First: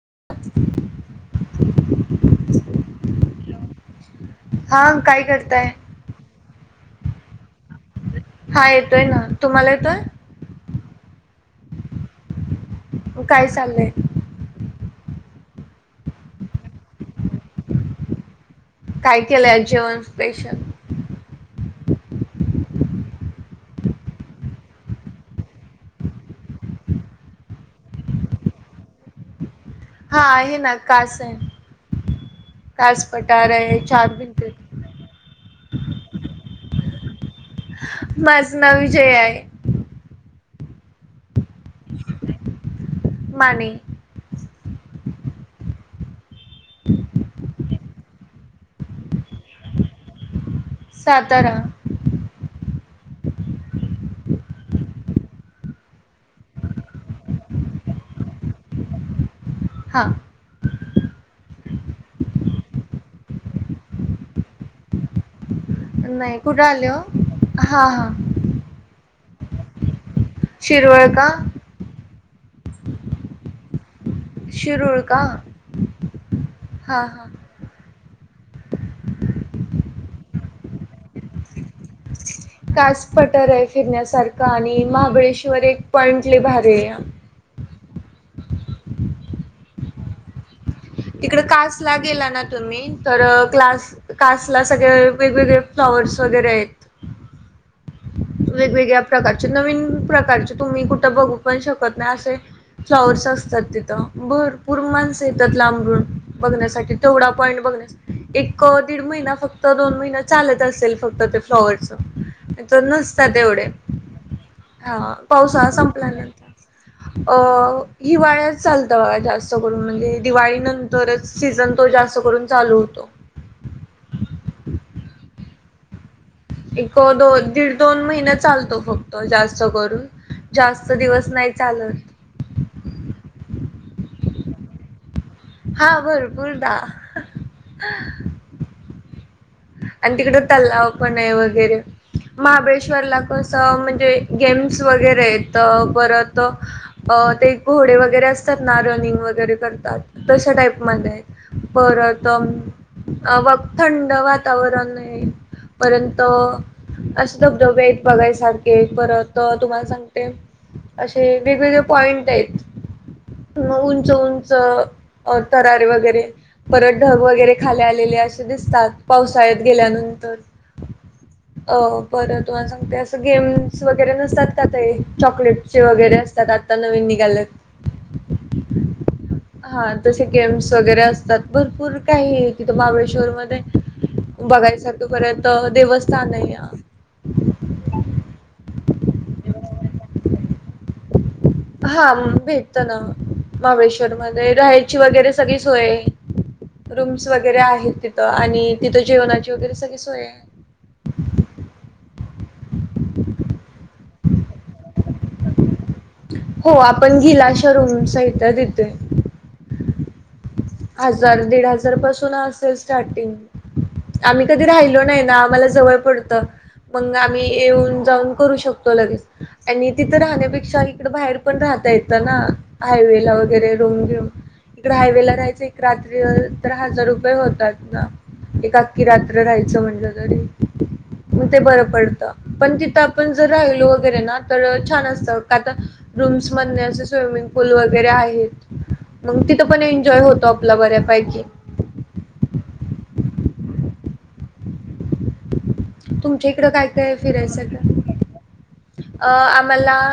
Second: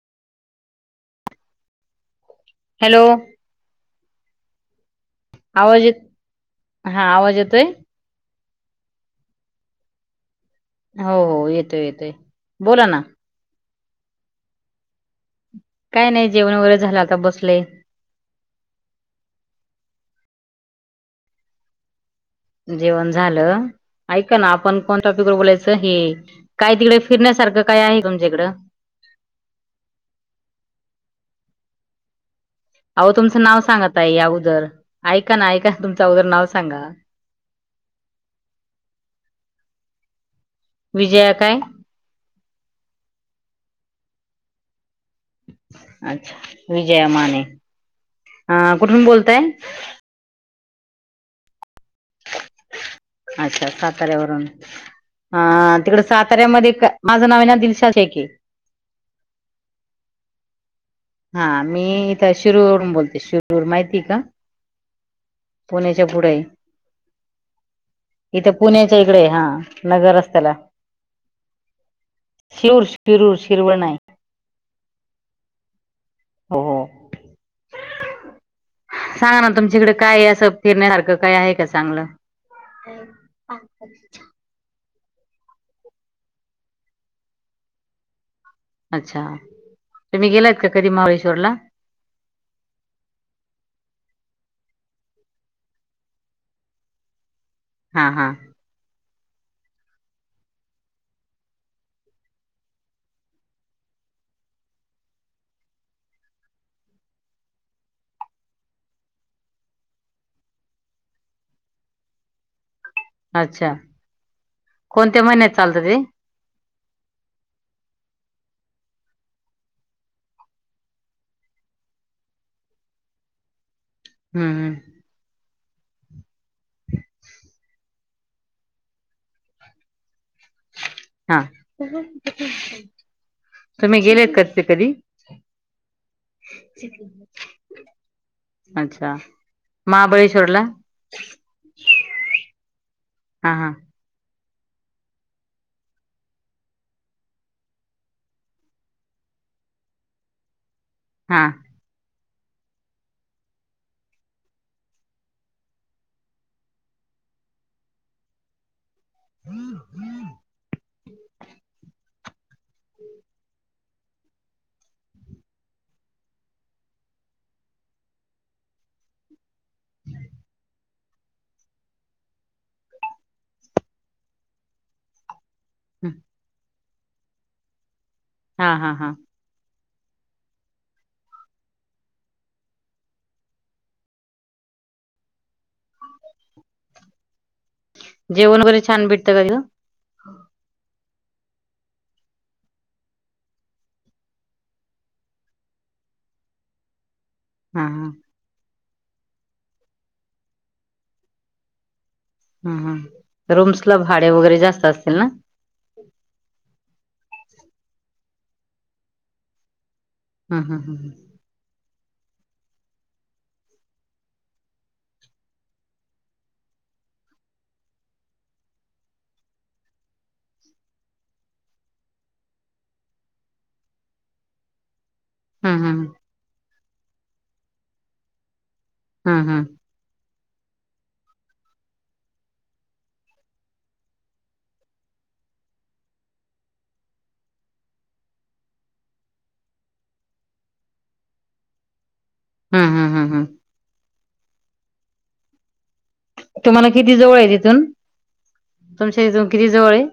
[unintelligible] Hello हा काय करताय? आवाज येत हा आवाज येतोय? हा येतोय ना, तुम्हाला येतोय? हो हो, येतोय, येतोय. बोला ना काय चाललंय? काय नाही जेवण वगैरे झालं आता, बसलंय. काय केलंय आज जेवण? स्पेशल! जेवण झालं ऐका ना आपण कोण टॉपिक वर बोलायचं हे, काय तिकडे फिरण्यासारखं काय आहे तुमच्याकडं. हा आहे ना कासय. अहो, तुमचं नाव सांगा ताई अगोदर. ऐका ना, ऐका, तुमचं अगोदर नाव सांगा. माझं नाव विजयाय. विजया काय? माणे. अच्छा विजया माने. अ कुठून बोलताय? सातारा. अच्छा साताऱ्या वरून. हा तिकड साताऱ्यामध्ये का, माझं नावय ना दिलशा शेखय. हा [unintelligible] हा, मी इथं शिरूरवरून बोलते. शिरूर माहिती का? पुण्याच्या नाही पुढय. कुठं आले हो? हा हा इथ पुण्याच्या इकडे हा, नगर रस्त शिरवळ का? शिरूर, शिरूर. शिरवळ नाही? शिरूळ का? हो हो हा हा. सांगा ना, तुमच्याकडे काय असं फिरण्यासारखं काय आहे का चांगलं? कास पठारय फिरण्यासारखं आणि महा महाबळेश्वर एक पॉईंट लय भारीया. अच्छा, तुम्ही गेलाइत का? कधी तिकडे महाबळेश्वरला कासला गेला ना तुम्ही, तर क्लास कासला सगळ्या वेगवेगळे फ्लॉवर्स वगैरेयत. हा हा वेगवेगळ्या प्रकारचे नवीन प्रकारचे, तुम्ही कुठं बघू पण शकत नाही. असय फ्लॉवर्स असतात तिथं. भरपूर माणस येतात लांबरून बघण्यासाठी, तेवढा पॉईंट बघ एक दीड महिना फक्त दोन महिना चालत असेल, फक्त ते फ्लॉवरच. तर नसतात एवढे. अच्छा हा, कोणत्या महिन्यात पावसाळा चालतं ते संपल्यानंतर. अ हिवाळ्या चालत बघा जास्त करून म्हणजे दिवाळी नंतरच सीझन तो जास्त करून चालू होतो. हम्म एक, दो दीड -दोन महिने चालतो फक्त, जास्त करून. जास्त दिवस हा नाही चालत. तुम्ही गेलेत का [unintelligible] कधी हा भरपूरदा. अच्छा आणि तिकड महाबळेश्वरला तलाव पणय वगैरे महाबळेश्वरला हा कस हा म्हणजे गेम्स वगैरेत. परत अ ते घोडे वगैरे असतात ना रनिंग व गैरे करतात, तशा टाईप मधे हा परत व थंड वात वातावरण आहे परयंत असे धबधबे आहेत बघायसारखे बर तुम्हाला सांगते असे वेगवेगळे पॉइंट आहेत. मग उंच उंच तरारे वगैरे परत ढग वगैरे खाले आलेले असे दिसतात. पावसाळ्यात गेल्यानंतर अ बरं तुम्हाला सांगते असं गेम्स वगैरे नसतात का ते चॉकलेट वगैरे असतात आता नवीन निघालत. हा हा हा हा तसे गेम्स वगैरे असतात भरपूर काही तिथं महाबळेश्वर मध्ये बघायस तोपर्यंत देवस्थान आहे. जेवण वगैरे छान भेटतं काय तिथे हा भेटत ना महाबळेश्वर मध्ये राहायची वगैरे सगळी सोय रुम वगैरे हा आहेत हा तिथं आणि तिथं जेवणाची वगैरे सगळे सोय आहेत ह ह रूम्स ला भाडे वगैरे जास्त असतील ना हो आपण घेऊ अशा रूम आहेत तिथे हम्म हम्म हम्म हजार दीड हजार पासून असेल स्टार्टिंग आम्ही कधी राहिलो नाही ना आम्हाला जवळ पडतं मग आम्ही येऊन जाऊन करू शकतो लगेच आणि तिथं राहण्यापेक्षा इकड बाहेर पण राह हायवे वरे इ हायवे एक हम्म हम्म रात्री तर हजार रुपये होतात ना एक अकी रात्र हम्म हम्म राहायचं म्हटलं तरी [unintelligible] ते बरं पडत पण तिथं आपण जर राहिलो वगैरे ना तर छान असतं का तर रूम मध्ये स्विमिंग पूल आहे तिथे पण एन्जॉय होतं. तॉपला बऱ्या पाहिकीे हम् हम् हम् हम् तुमच्या इकडं काय तुम्हाला काय किती जवळ आहे तिथून फिरायसखं तुमच्या अ इथून किती जवळ आम्हाला आहे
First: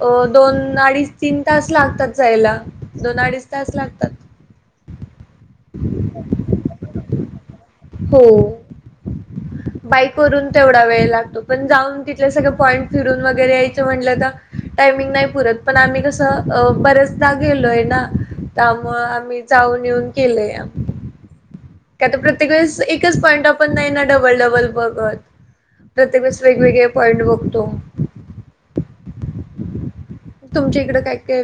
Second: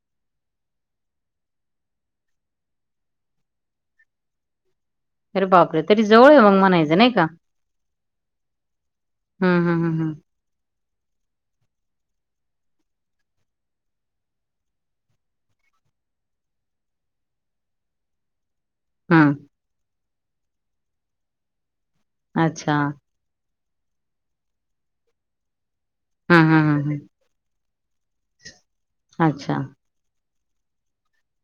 अ दोन अडीच तीन तास लागतात जायला दोन अडीच तास लागतात. अरे बापरे तरी जवळ आहे मग म्हणायचं नाही का हो हम्म हम्म हम्म बाईक हम्म वरून तेवढा वेळ पण जाऊन तिथ सग पॉईंट फिरून वगैरे यायचं म्हटलं तर टायमिंग नाही पुरत पण आम्ही कसं बरेचदा गेलोय ना त्यामु आम्ही हम्म जाऊन येऊन केलेय. ता प्रत्येक अच्छा वेळेस एकच पॉईंट आपण नाही ना डबल डबल बघत. हा प्रतेकच हा हा वेगवेगळे पॉइंट बघतो. अच्छा तुमच्या इकडें काय काय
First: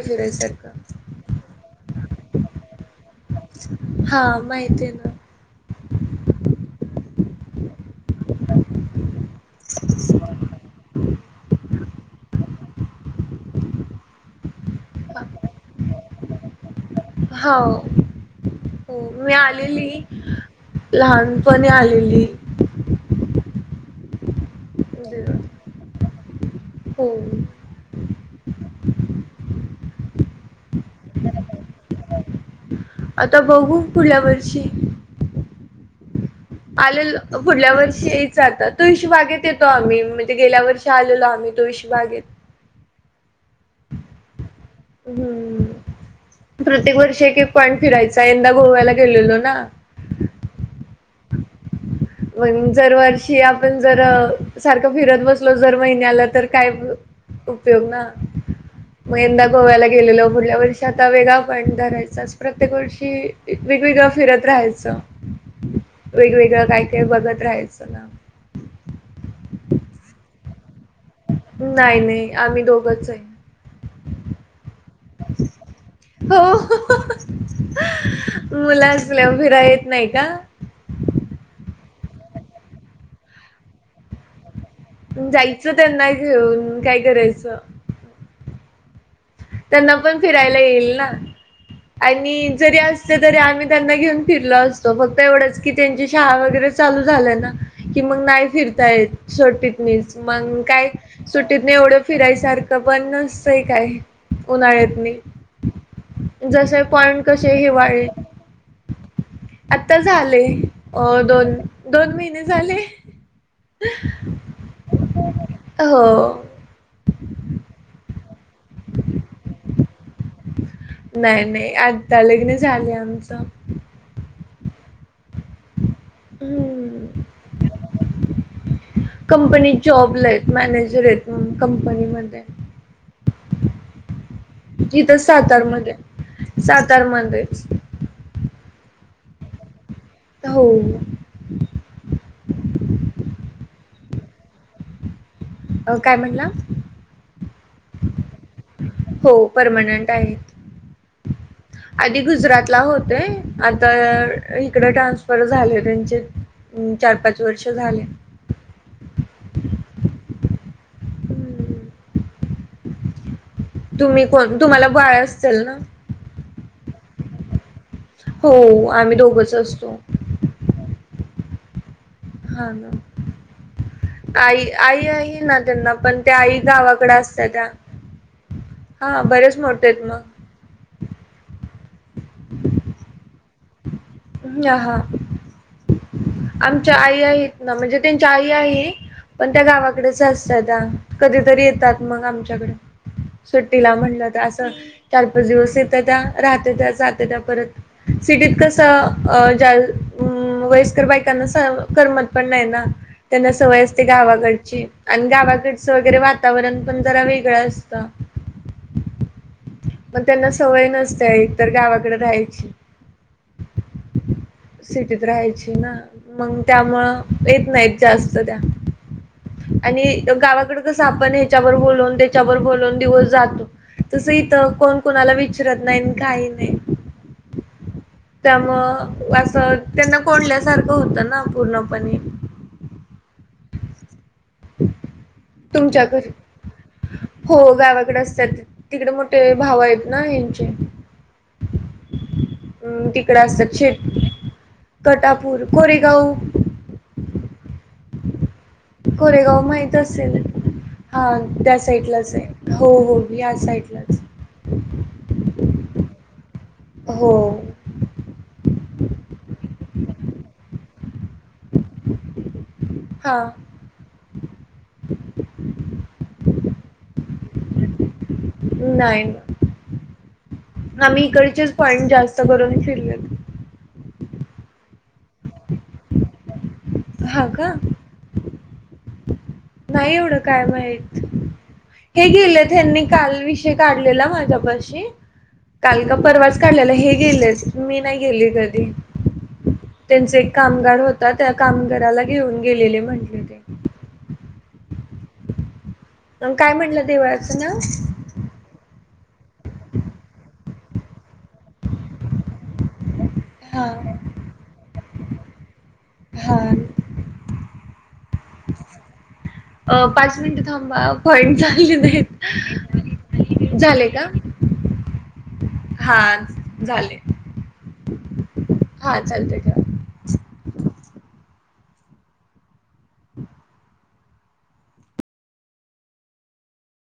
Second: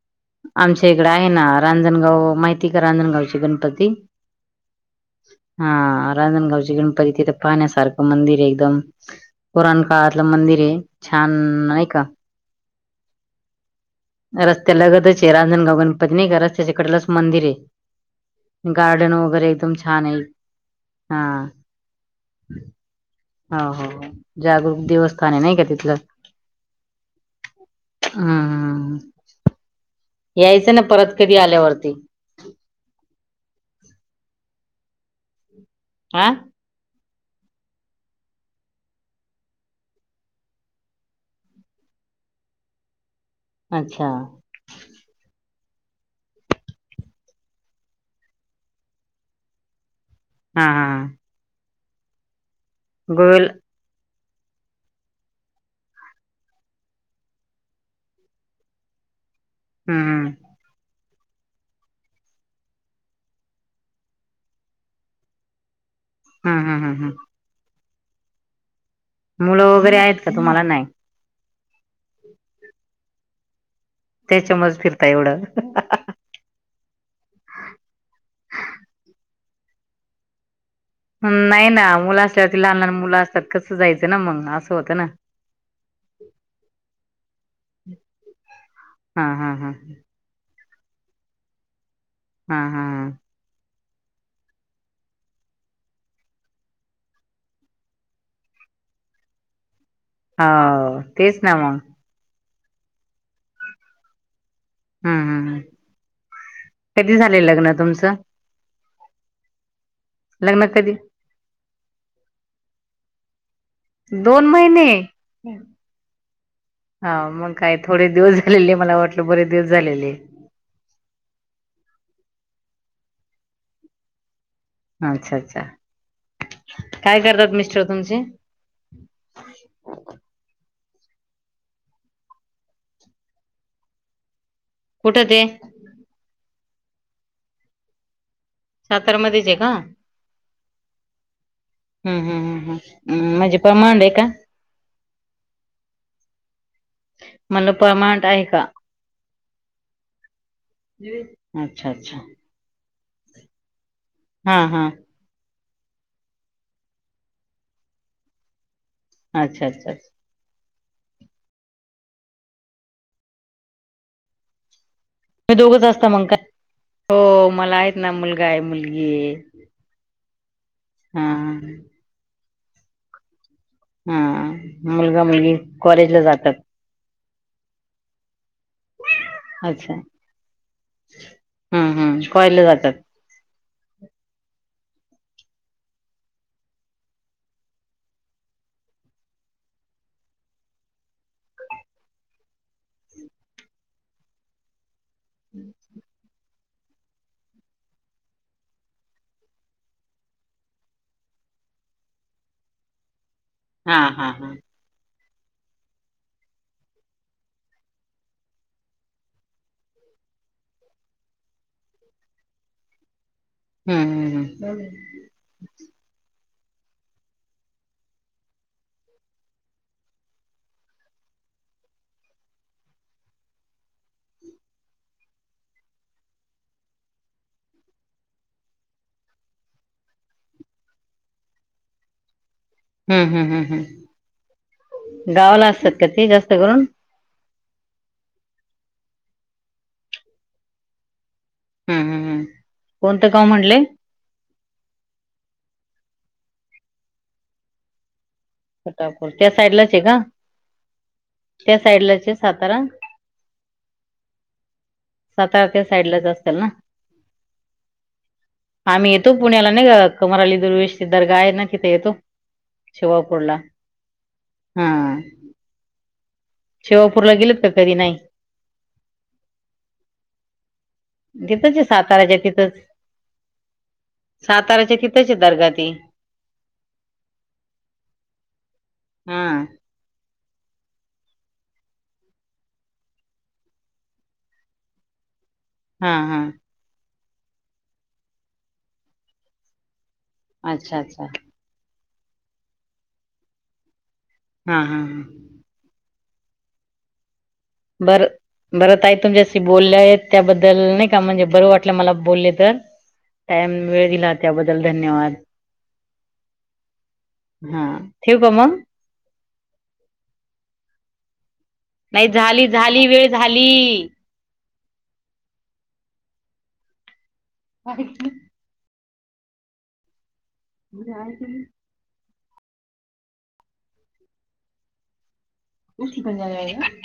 आमच्या फिरायसारखं इकड आहे ना रांजणगाव माहिती का रांजणगाव गपती हा माहिती आहे ना हा रांणगाव गणपती तिथ पाण्यासार मंदिर आहे एकदम पुरण काळलं मंदिर आहे छान नाही का रस्त्या लगतच आहे रांजणगाव गणपती नाही का रस्त्याच्याकड हो हो मी वगैरे एकदम आलेली छान आहे हा लहानपणी आलेली हो हो जागरूक देवस्थान आहे नाही का तिथलं हो हम हम यायचं ना परत कधी आल्यावरती आता बघू पुढल्या वर्षी आा पुढल्या वर्षी यायच आता तुळशी बागेत येतो आम्ही म्हणजे गेल्या वर्षी आलेलो आम्ही तुळशी बागेत बागेत अच्छा. हंम्म प्रत्येक वर्षी एक-एक पाॅईंट फिरायचा यंदा गोव्याला गेलेलो ना. हा हा मग दरवर्षी गोल आपण जर.. सारखं फिरत बसलो दर महिन्याला तर काय उपयोग ना? मग यंदा गोव्याला हम्म गेलेलो हम्म पुुढच्या वर्षात.. आता वेगळा पाॅईंट धरायचा प्रत्येक वर्षी वेगवेगळं फिरत राहायचं. वेगवेगळं हम्म हम्म काय-काय हम्म बघत राहायचं ना. मुलं वगैरे आहेत का तुम्हाला नाही? नाही-नाही आम्ही दोघंच आहे. त्याच्या मुळेच फिरता एवढं.. हो मुलं असल्या वर फिरा येत नाही का? नाही ना, मुलं असल्यावर लहान-लहान मुलं असतात कसं जायचं ना मग असं. होतं ना जायचं त्यांना घेऊन काय करायचं. हा हा हा त्यांना पण फिरायला येईल ना? आणि हा जरी हा असते तरी आम्ही... त्यांना घेऊन फिरलो असतो फक्त एवढंच की त्यांची शाळा वगैरे चालू झाल्या ना की मग नाही फिर... येत [unintelligible] मीच मग काय हो तेच ना सुट्टीत नाही मग एवढं फिरायसारख पण नसतय काय. उन्हाळ्यात हम्म हम्म नाही जसे कधी पॉइंट झाले कसे लग्न हिवाळे.. तुमचं आता झाले लग्न कधी अ दोन, दोन महिने झाले. दोन महिने? हो. हां मंग काय.. थोडेच दिवस झालेले, मला वाटल बरे दिवस झालेले. नाही, नाही आत्ता लग्न झाले आमच. अच्छा, अच्छा काय हम्म. करतात मिस्टर तुमचे? कंपनीत जॉबला आहेत मॅनेजर आहेत मं कंपनीमध्ये. इथ कुठं ते सातार मध्ये, सातार मध्येच. साताऱ्यामध्येच आहे का? हो. हं, हं, हं, हं म्हणजे पर्मनंट आहे का? अं काय म्हणला? म्हणलं परमानंट आहे का [unintelligible] हो परमनंट आहे. अच्छा, अच्छा. होते हा आता हा इकडं ट्रान्सफर झालेत. त्यांचे चार-पाच वर्ष झाले. अच्छा, अच्छा, अच्छा. हम्म. तुम्ही पण, तुम्हाला बाळ तुम्ही असेल ना? दोघंच असता मग काय हो मला.. ना मुलगा हो आहे मुलगी आम्ही दोघंच असतो. हं हां ना. हा आई-आई मुलगा आहे मुलगी ना त्यांना, कॉलेजला पण त्या आई जातात गावाकडे अस.. त्या हा, बरेच मोठे अच्छा आहेत मग. हम्म हम्म कॉलेज ला जातात. [unintelligible] अं आहा.. आमच्या आई आहेत ना? म्हणजे त्यांच्या आई आहे. पण त्या गावाकडेच असतात कधीतरी येतात मग आमच्याकड. सुट्टीला म्हणल तर अस. चार-पाच दिवस येतं त्या, राहतं त्या, जातं त्या परत सिटीत कसं.. अं ज्या अं वयस्कर बायकांना करमत पण नाही ना? त्यांना सवय हा असतें हा हा गावाकडची आणि गावाकडचं वगैरे वातावरण पण जरा वेगळं असतं. पण त्यांना सवय नसते एकतर गावाकडे राहायची. हम्म हम्म हम्म सिटीत राहायची ना मग? त्यामुळे येत नाहीत जास्त त्या आणि गावाकड कसं आपण ह्याच्यावर बोलवून त्याच्यावर बोलून दिवस जातो. तसं इथं कोण कोणाला विचारत नाही काही नाही [inaudible] त्यामुळेअसं त्यांना कोडल्यासारखं होतं ना पूर्णपणे. हम्म हम्म हम्म गावाला असतात तुमच्या का ते घरी जास्त करून. हो गावाकडे असतात तिकडे मोठे भाव आहेत ना ह्यांचे. हम्म हम्म हम्म कोणतं गाव असतात म्हणले? शेट कटापूर कोरेगाव. फटापूर त्या कोरेगाव साईडलाच माहित आहे का असेल? हा त्या साइडला आहे हो हो या साइडलाच. सातारच साइडलाच असेल ना? हो. आम्ही येतो पुण्याला नाही ग कमरली दुर्वेशची दर्गा आहे, ना तिथे येतो शेवा हा पुरला हा. शेवापूरला गेलत का कधी नाही? नाही. आम्ही इकडचे तिथंच आहे पाईंट साताऱ्याच्या जास्त तिथंच करून फिरलेत. साताऱ्याच्या तिथंच दर्गा ते. हा का? हा नाही एवढं काय माहित. हे गेले त्यांनी काल विषय काढलेला माझ्यापाशी. काल हा का हा परवाच काढलेला हे गेलेत मी नाही गेली कधी. त्यांचा एक अच्छा कामगार अच्छा होता, त्या कामगाराला घेऊन गेलेले म्हटले ते. हा हा. अ काय म्हटलं देवळात. बरं बरं ताई तुमच्याशी बोलले आहे त्याबद्दल बदल नाही का म्हणजे बरं वाटलं मला बोलले तर टाइम हा वेळ दिला त्याबद्दल धन्यवाद. हा. हा ठेवू का मग? अ पाच मिनटं थांबा पॉइंट झाले नाही झाली झाली वेळ नाहीत झाले का? झाली हा झाले. का [inaudible] हा चालते का? म काय तली [unintelligible] [inaudible] क प जा [inaudible]